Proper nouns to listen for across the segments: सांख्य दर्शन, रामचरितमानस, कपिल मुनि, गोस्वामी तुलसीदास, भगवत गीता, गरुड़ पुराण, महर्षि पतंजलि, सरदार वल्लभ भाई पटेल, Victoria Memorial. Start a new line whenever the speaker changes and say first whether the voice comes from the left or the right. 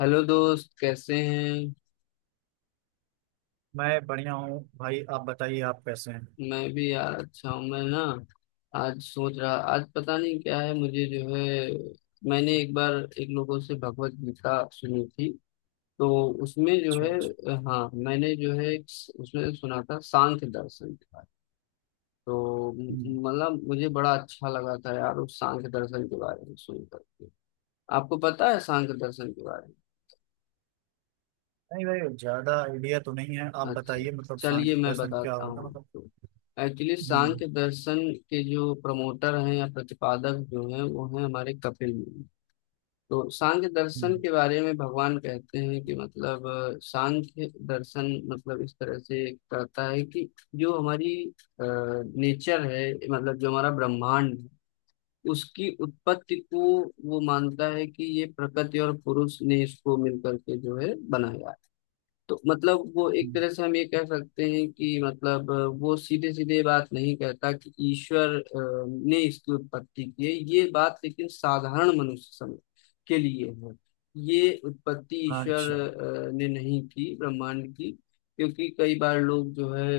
left: Hello दोस्त कैसे हैं।
right: मैं बढ़िया हूँ भाई। आप बताइए, आप कैसे हैं?
left: मैं भी यार अच्छा हूँ। मैं ना आज सोच रहा, आज पता नहीं क्या है, मुझे जो है मैंने एक बार एक लोगों से भगवत गीता सुनी थी, तो उसमें जो
right: अच्छा,
left: है
right: अच्छा।
left: हाँ मैंने जो है एक उसमें सुना था सांख्य दर्शन के बारे में। तो
right: हम्म।
left: मतलब मुझे बड़ा अच्छा लगा था यार उस सांख्य दर्शन के बारे में सुनकर के। आपको पता है सांख्य दर्शन के बारे में?
right: नहीं भाई, ज्यादा आइडिया तो नहीं है। आप
left: अच्छा,
right: बताइए मतलब शांत
left: चलिए मैं
right: फैशन क्या
left: बताता
right: होगा
left: हूँ
right: मतलब।
left: आपको। एक्चुअली
right: हम्म।
left: सांख्य दर्शन के जो प्रमोटर हैं या प्रतिपादक जो हैं वो हैं हमारे कपिल मुनि। तो सांख्य दर्शन
right: हम्म।
left: के बारे में भगवान कहते हैं कि मतलब सांख्य दर्शन मतलब इस तरह से कहता है कि जो हमारी नेचर है, मतलब जो हमारा ब्रह्मांड है, उसकी उत्पत्ति को वो मानता है कि ये प्रकृति और पुरुष ने इसको मिलकर के जो है बनाया है। तो मतलब वो एक
right: हम्म।
left: तरह से हम ये कह सकते हैं कि मतलब वो सीधे सीधे बात नहीं कहता कि ईश्वर ने इसकी उत्पत्ति की है ये बात, लेकिन साधारण मनुष्य के लिए है ये उत्पत्ति ईश्वर
right: अच्छा।
left: ने नहीं की ब्रह्मांड की। क्योंकि कई बार लोग जो है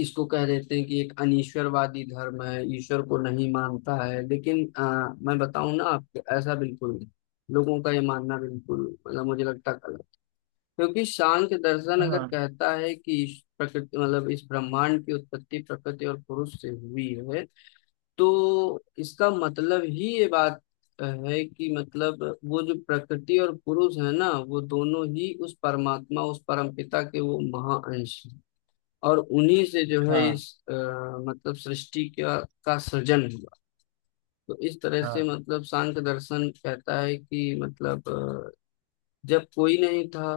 left: इसको कह देते हैं कि एक अनीश्वरवादी धर्म है, ईश्वर को नहीं मानता है, लेकिन मैं बताऊं ना आपको ऐसा बिल्कुल नहीं। लोगों का ये मानना बिल्कुल मतलब मुझे लगता है गलत। क्योंकि सांख्य दर्शन अगर
right: हाँ।
left: कहता है कि इस प्रकृति मतलब इस ब्रह्मांड की उत्पत्ति प्रकृति और पुरुष से हुई है, तो इसका मतलब ही ये बात है कि मतलब वो जो प्रकृति और पुरुष है ना, वो दोनों ही उस परमात्मा उस परमपिता के वो महाअंश हैं। और उन्हीं से जो है
right: हाँ।
left: इस आ, मतलब सृष्टि का सृजन हुआ। तो इस तरह से
right: हाँ।
left: मतलब सांख्य दर्शन कहता है कि मतलब जब कोई नहीं था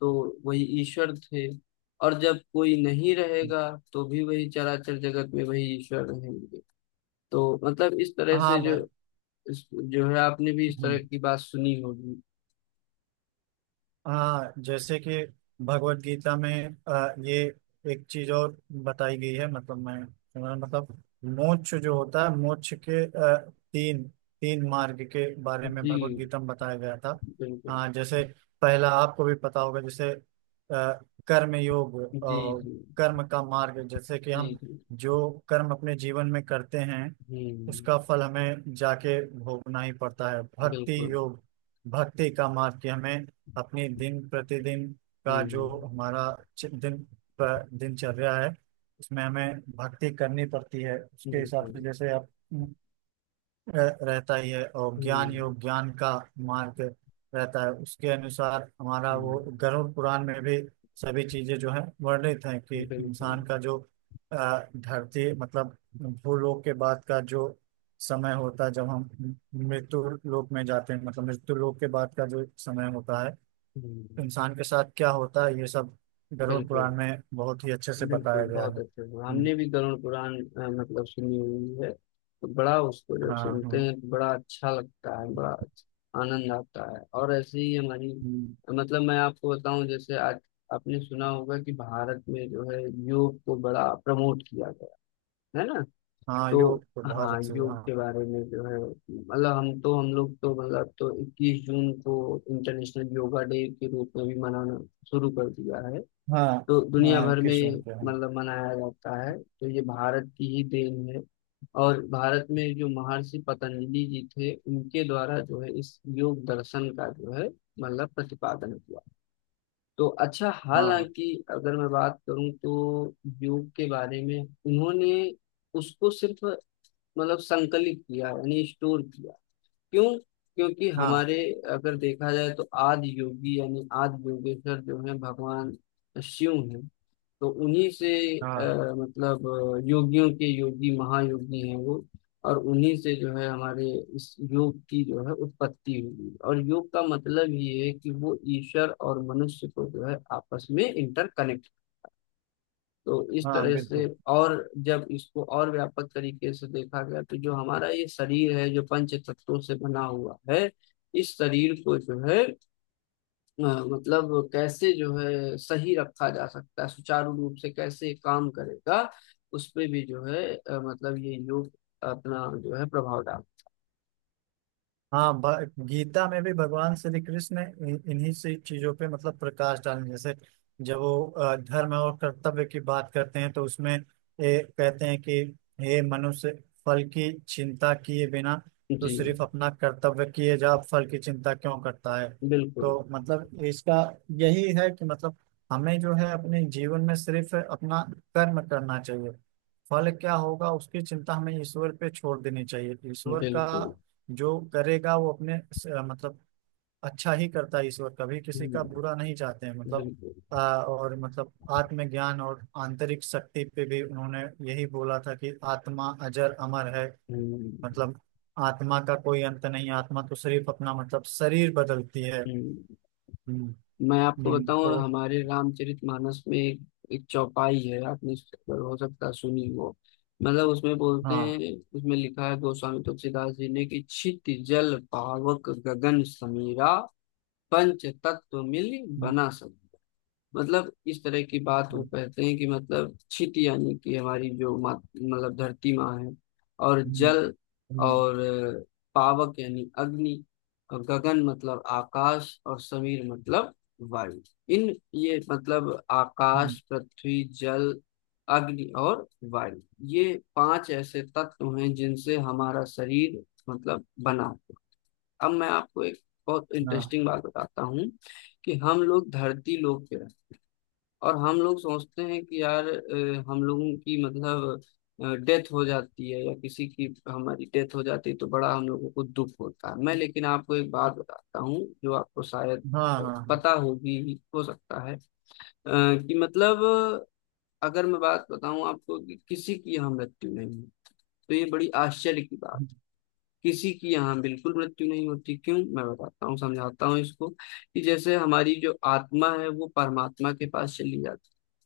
left: तो वही ईश्वर थे, और जब कोई नहीं रहेगा तो भी वही चराचर जगत में वही ईश्वर रहेंगे। तो मतलब इस तरह
right: हाँ
left: से
right: भाई।
left: जो इस- जो है आपने भी इस तरह
right: हम्म।
left: की बात सुनी होगी।
right: हाँ, जैसे कि भगवत गीता में ये एक चीज और बताई गई है। मतलब मतलब मोक्ष जो होता है, मोक्ष के तीन तीन मार्ग के बारे में भगवत
left: जी
right: गीता में बताया गया था।
left: बिल्कुल।
right: हाँ जैसे पहला आपको भी पता होगा, जैसे आ, कर्म योग।
left: जी
right: और
left: जी।
right: कर्म का मार्ग जैसे कि
left: जी
right: हम
left: जी।
right: जो कर्म अपने जीवन में करते हैं
left: हम्म।
right: उसका फल हमें जाके भोगना ही पड़ता है। भक्ति
left: बिल्कुल।
right: योग, भक्ति का मार्ग कि हमें अपनी दिन प्रतिदिन का जो
left: हम्म।
right: हमारा चि- दिन दिनचर्या है उसमें हमें भक्ति करनी पड़ती है उसके हिसाब
left: बिल्कुल।
right: से जैसे आप रहता ही है। और ज्ञान
left: हम्म।
right: योग, ज्ञान का मार्ग रहता है उसके अनुसार। हमारा वो
left: हम्म।
right: गरुड़ पुराण में भी सभी चीजें जो है वर्णित हैं कि
left: बिल्कुल।
right: इंसान का जो अ, धरती मतलब भूलोक के बाद का जो समय होता है, जब हम मृत्यु लोक में जाते हैं मतलब मृत्यु लोक के बाद का जो समय होता है,
left: हम्म।
right: इंसान के साथ क्या होता है ये सब गरुड़
left: बिल्कुल।
right: पुराण में बहुत ही अच्छे से
left: बिल्कुल,
right: बताया गया है।
left: बहुत अच्छे से।
right: हम्म।
left: हमने भी गरुड़ पुराण मतलब सुनी हुई है, तो बड़ा उसको जब
right: हाँ।
left: सुनते
right: हम्म।
left: हैं तो बड़ा अच्छा लगता है, बड़ा आनंद आता है। और ऐसे ही हमारी
right: हम्म।
left: मतलब मैं आपको बताऊं जैसे आज आपने सुना होगा कि भारत में जो है योग को बड़ा प्रमोट किया गया है ना।
right: हाँ,
left: तो
right: योग तो बहुत
left: हाँ
right: अच्छे।
left: योग
right: हाँ।
left: के बारे में जो है मतलब हम तो हम लोग तो मतलब तो 21 जून को इंटरनेशनल योगा डे के रूप में भी मनाना शुरू कर दिया है,
right: हाँ।
left: तो दुनिया
right: हाँ,
left: भर
right: इक्कीस
left: में
right: जून पे हम।
left: मतलब मनाया जाता है, तो ये भारत की ही देन है। और भारत में जो महर्षि पतंजलि जी थे उनके द्वारा जो है इस योग दर्शन का जो है मतलब प्रतिपादन किया। तो अच्छा,
right: हाँ।
left: हालांकि अगर मैं बात करूं तो योग के बारे में उन्होंने उसको सिर्फ मतलब संकलित किया यानी स्टोर किया। क्यों? क्योंकि
right: हाँ।
left: हमारे अगर देखा जाए तो आदि योगी यानी आदि योगेश्वर जो है भगवान शिव हैं। तो उन्हीं से
right: हाँ।
left: अ, मतलब योगियों के योगी महायोगी हैं वो, और उन्हीं से जो है हमारे इस योग की जो है उत्पत्ति हुई। और योग का मतलब ये है कि वो ईश्वर और मनुष्य को जो है आपस में इंटरकनेक्ट। तो इस
right: हाँ
left: तरह से,
right: बिल्कुल।
left: और जब इसको और व्यापक तरीके से देखा गया तो जो हमारा ये शरीर है जो पंच तत्वों से बना हुआ है, इस शरीर को जो है अ, मतलब कैसे जो है सही रखा जा सकता है, सुचारू रूप से कैसे काम करेगा, उस पे भी जो है मतलब ये योग अपना जो है प्रभाव डाल।
right: हाँ, गीता में भी भगवान श्री कृष्ण ने इन्हीं से चीजों पे मतलब प्रकाश डालने जैसे, जब वो धर्म और कर्तव्य की बात करते हैं तो उसमें कहते हैं कि हे मनुष्य, फल की चिंता किए बिना तो
left: जी
right: सिर्फ अपना कर्तव्य किए जा, फल की चिंता क्यों करता है।
left: बिल्कुल।
right: तो मतलब इसका यही है कि मतलब हमें जो है अपने जीवन में सिर्फ अपना कर्म करना चाहिए। फल क्या होगा उसकी चिंता हमें ईश्वर पे छोड़ देनी चाहिए। ईश्वर का
left: बिल्कुल।
right: जो करेगा वो अपने मतलब अच्छा ही करता है। ईश्वर कभी किसी का
left: हम्म,
right: बुरा नहीं चाहते हैं मतलब।
left: बिल्कुल।
right: और मतलब आत्मज्ञान और आंतरिक शक्ति पे भी उन्होंने यही बोला था कि आत्मा अजर अमर है।
left: हम्म।
right: मतलब आत्मा का कोई अंत नहीं, आत्मा तो सिर्फ अपना मतलब शरीर बदलती है।
left: हम्म।
right: हम्म।
left: मैं आपको बताऊं
right: तो।
left: हमारे रामचरितमानस में एक, एक चौपाई है, आपने इस पर हो सकता है सुनी हो। मतलब उसमें बोलते
right: हाँ।
left: हैं, उसमें लिखा है गोस्वामी तुलसीदास जी ने कि छित जल पावक गगन समीरा पंच तत्व मिल
right: हम्म।
left: बना सब। मतलब इस तरह की बात वो
right: हम्म।
left: कहते हैं कि मतलब छित यानी कि हमारी जो मतलब धरती माँ है, और
right: हम्म।
left: जल,
right: हम्म।
left: और पावक यानी अग्नि, और गगन मतलब आकाश, और समीर मतलब वायु। इन ये मतलब
right: हम्म।
left: आकाश, पृथ्वी, जल, अग्नि और वायु, ये पांच ऐसे तत्व हैं जिनसे हमारा शरीर मतलब बना है। अब मैं आपको एक बहुत
right: हाँ।
left: इंटरेस्टिंग बात बताता हूँ कि हम लोग धरती लोग पे हैं और हम लोग सोचते हैं कि यार हम लोगों की मतलब डेथ हो जाती है या किसी की हमारी डेथ हो जाती है तो बड़ा हम लोगों को दुख होता है। मैं लेकिन आपको एक बात बताता हूँ जो आपको शायद
right: हाँ। हाँ।
left: पता होगी हो सकता है, अ, कि मतलब अगर मैं बात बताऊं आपको कि किसी की यहाँ मृत्यु नहीं है, तो ये बड़ी आश्चर्य की बात। किसी की यहाँ बिल्कुल मृत्यु नहीं होती। क्यों? मैं बताता हूँ, समझाता हूँ इसको कि जैसे हमारी जो आत्मा है वो परमात्मा के पास चली जाती है,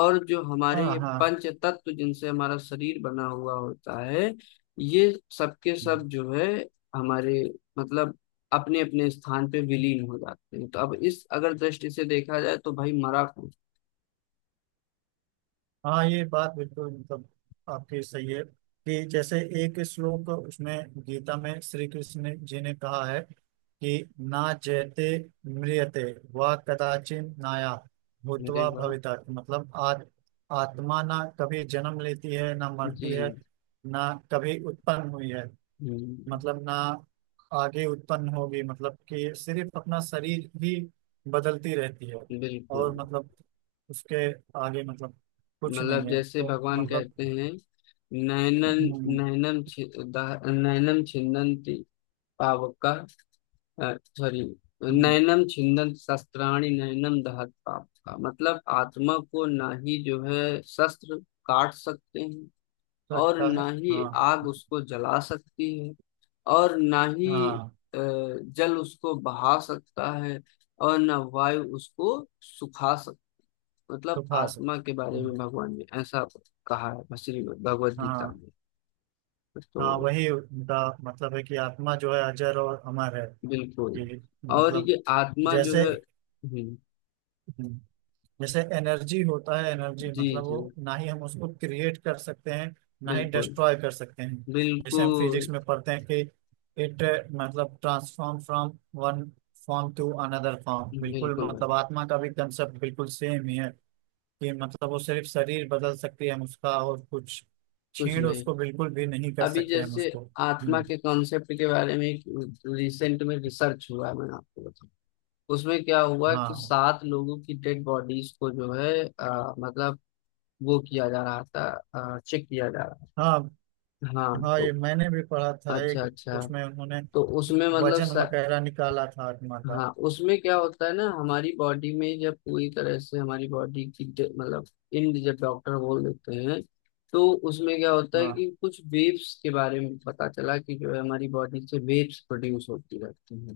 left: और जो हमारे
right: हाँ।
left: ये
right: हाँ।
left: पंच तत्व जिनसे हमारा शरीर बना हुआ होता है ये सबके सब
right: हाँ।
left: जो है हमारे मतलब अपने अपने स्थान पे विलीन हो जाते हैं। तो अब इस अगर दृष्टि से देखा जाए तो भाई मरा कौन?
right: हाँ, ये बात बिल्कुल मतलब आपकी सही है। कि जैसे एक श्लोक उसमें गीता में श्री कृष्ण जी ने कहा है कि ना जयते म्रियते वा कदाचिन नाया
left: मेरे
right: भूतवा
left: वाह।
right: भविता, मतलब आत्मा ना कभी जन्म लेती है ना मरती है,
left: जी।
right: ना कभी उत्पन्न हुई है,
left: हम्म।
right: मतलब ना आगे उत्पन्न होगी, मतलब कि सिर्फ अपना शरीर ही बदलती रहती है।
left: बिल्कुल।
right: और मतलब उसके आगे मतलब कुछ
left: मतलब
right: नहीं है
left: जैसे
right: तो
left: भगवान
right: मतलब।
left: कहते हैं नैनन
right: हम्म।
left: नैनम छि- नैनम छिन्दन्ति पावका, सॉरी,
right: हम्म,
left: नैनम छिन्दन्ति शस्त्राणि नैनम दहत पावका। मतलब आत्मा को ना ही जो है शस्त्र काट सकते हैं, और
right: लगता है।
left: ना ही
right: हाँ।
left: आग उसको जला सकती है, और ना ही
right: हाँ
left: जल उसको बहा सकता है, और ना वायु उसको सुखा। मतलब
right: तो खास है।
left: आत्मा के बारे में
right: हम्म।
left: भगवान ने ऐसा कहा है श्री भगवत गीता
right: हाँ।
left: में।
right: हाँ
left: तो
right: वही उनका मतलब है कि आत्मा जो है अजर और अमर है।
left: बिल्कुल।
right: कि
left: और
right: मतलब
left: ये आत्मा जो
right: जैसे।
left: है।
right: हम्म। जैसे एनर्जी होता है, एनर्जी
left: जी
right: मतलब
left: जी।
right: वो ना ही हम उसको क्रिएट कर सकते हैं ना ही
left: बिल्कुल।
right: डिस्ट्रॉय कर सकते हैं। जैसे हम
left: बिल्कुल।
right: फिजिक्स में पढ़ते हैं कि इट मतलब transform from one form to another form. बिल्कुल,
left: बिल्कुल
right: मतलब
left: भाई
right: आत्मा का भी कंसेप्ट बिल्कुल सेम ही है। कि मतलब वो सिर्फ शरीर बदल सकती है, हम उसका और कुछ
left: कुछ
right: छीण
left: नहीं।
right: उसको बिल्कुल भी नहीं कर
left: अभी
right: सकते हम
left: जैसे
right: उसको।
left: आत्मा
right: हम्म।
left: के कॉन्सेप्ट के बारे में रिसेंट में रिसर्च हुआ है, मैंने आपको बताया, उसमें क्या हुआ कि
right: हाँ।
left: सात लोगों की डेड बॉडीज को जो है मतलब वो किया जा रहा था, चेक किया जा रहा
right: हाँ।
left: था, हाँ।
right: हाँ
left: तो
right: ये मैंने भी पढ़ा था
left: अच्छा
right: एक।
left: अच्छा,
right: उसमें उन्होंने
left: तो उसमें मतलब
right: वजन वगैरह निकाला था आत्मा का।
left: हाँ उसमें क्या होता है ना, हमारी बॉडी में जब पूरी तरह से हमारी बॉडी की मतलब इंड जब डॉक्टर बोल देते हैं, तो उसमें क्या होता है
right: हाँ।
left: कि कुछ वेव्स के बारे में पता चला कि जो है हमारी बॉडी से वेव्स प्रोड्यूस होती रहती हैं।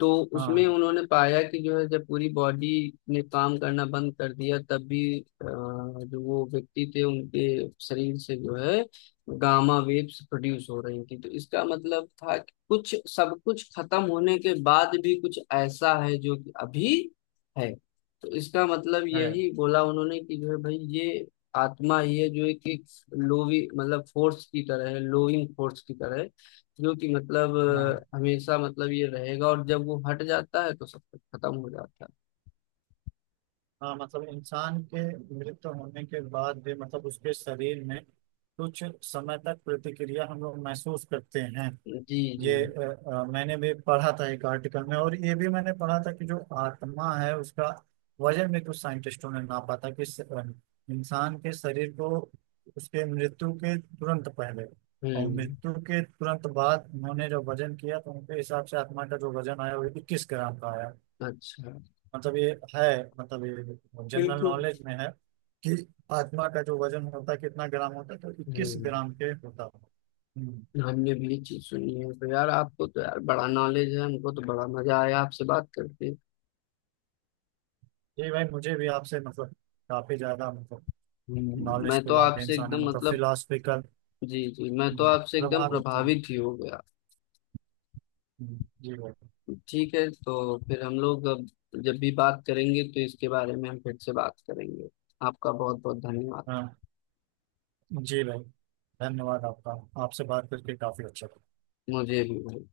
left: तो उसमें
right: हाँ
left: उन्होंने पाया कि जो है जब पूरी बॉडी ने काम करना बंद कर दिया तब भी जो वो व्यक्ति थे उनके शरीर से जो है गामा वेव्स प्रोड्यूस हो रही थी। तो इसका मतलब था कि कुछ सब कुछ खत्म होने के बाद भी कुछ ऐसा है जो कि अभी है। तो इसका मतलब
right: है।
left: यही बोला उन्होंने कि जो है भाई ये आत्मा ये जो है कि लोवी मतलब फोर्स की तरह है, लोइंग फोर्स की तरह है, जो कि मतलब
right: हाँ।
left: हमेशा मतलब ये रहेगा, और जब वो हट जाता है तो सब कुछ खत्म हो जाता
right: हाँ, मतलब इंसान के मृत्यु होने के बाद भी मतलब उसके शरीर में कुछ समय तक प्रतिक्रिया हम लोग महसूस करते हैं।
left: है। जी जी।
right: ये मैंने भी पढ़ा था एक आर्टिकल में, और ये भी मैंने पढ़ा था कि जो आत्मा है उसका वजन भी कुछ साइंटिस्टों ने नापा था कि इंसान के शरीर को उसके मृत्यु के तुरंत पहले और
left: हम्म।
right: मृत्यु के तुरंत बाद उन्होंने जो वजन किया तो उनके हिसाब से आत्मा का जो वजन आया वो 21 ग्राम का आया।
left: अच्छा।
right: मतलब ये है, मतलब ये जनरल
left: बिल्कुल।
right: नॉलेज में है कि आत्मा का जो वजन होता है कितना ग्राम होता है तो इक्कीस
left: हम्म।
right: ग्राम के होता है। हम्म।
left: हमने भी ये चीज सुनी है। तो यार आपको तो यार बड़ा नॉलेज है, हमको तो बड़ा मजा आया आपसे बात करके।
right: ये भाई मुझे भी आपसे मतलब काफी ज्यादा मतलब
left: मैं तो
right: नॉलेजफुल आप
left: आपसे
right: इंसान है,
left: एकदम
right: मतलब
left: मतलब
right: फिलोसफिकल
left: जी जी मैं तो आपसे एकदम
right: प्रभावित हूँ।
left: प्रभावित ही हो गया।
right: जी भाई।
left: ठीक है तो फिर हम लोग अब जब भी बात करेंगे तो इसके बारे में हम फिर से बात करेंगे। आपका बहुत बहुत धन्यवाद।
right: हाँ जी भाई, धन्यवाद आपका। आपसे बात करके काफी अच्छा लगा।
left: मुझे भी भाई।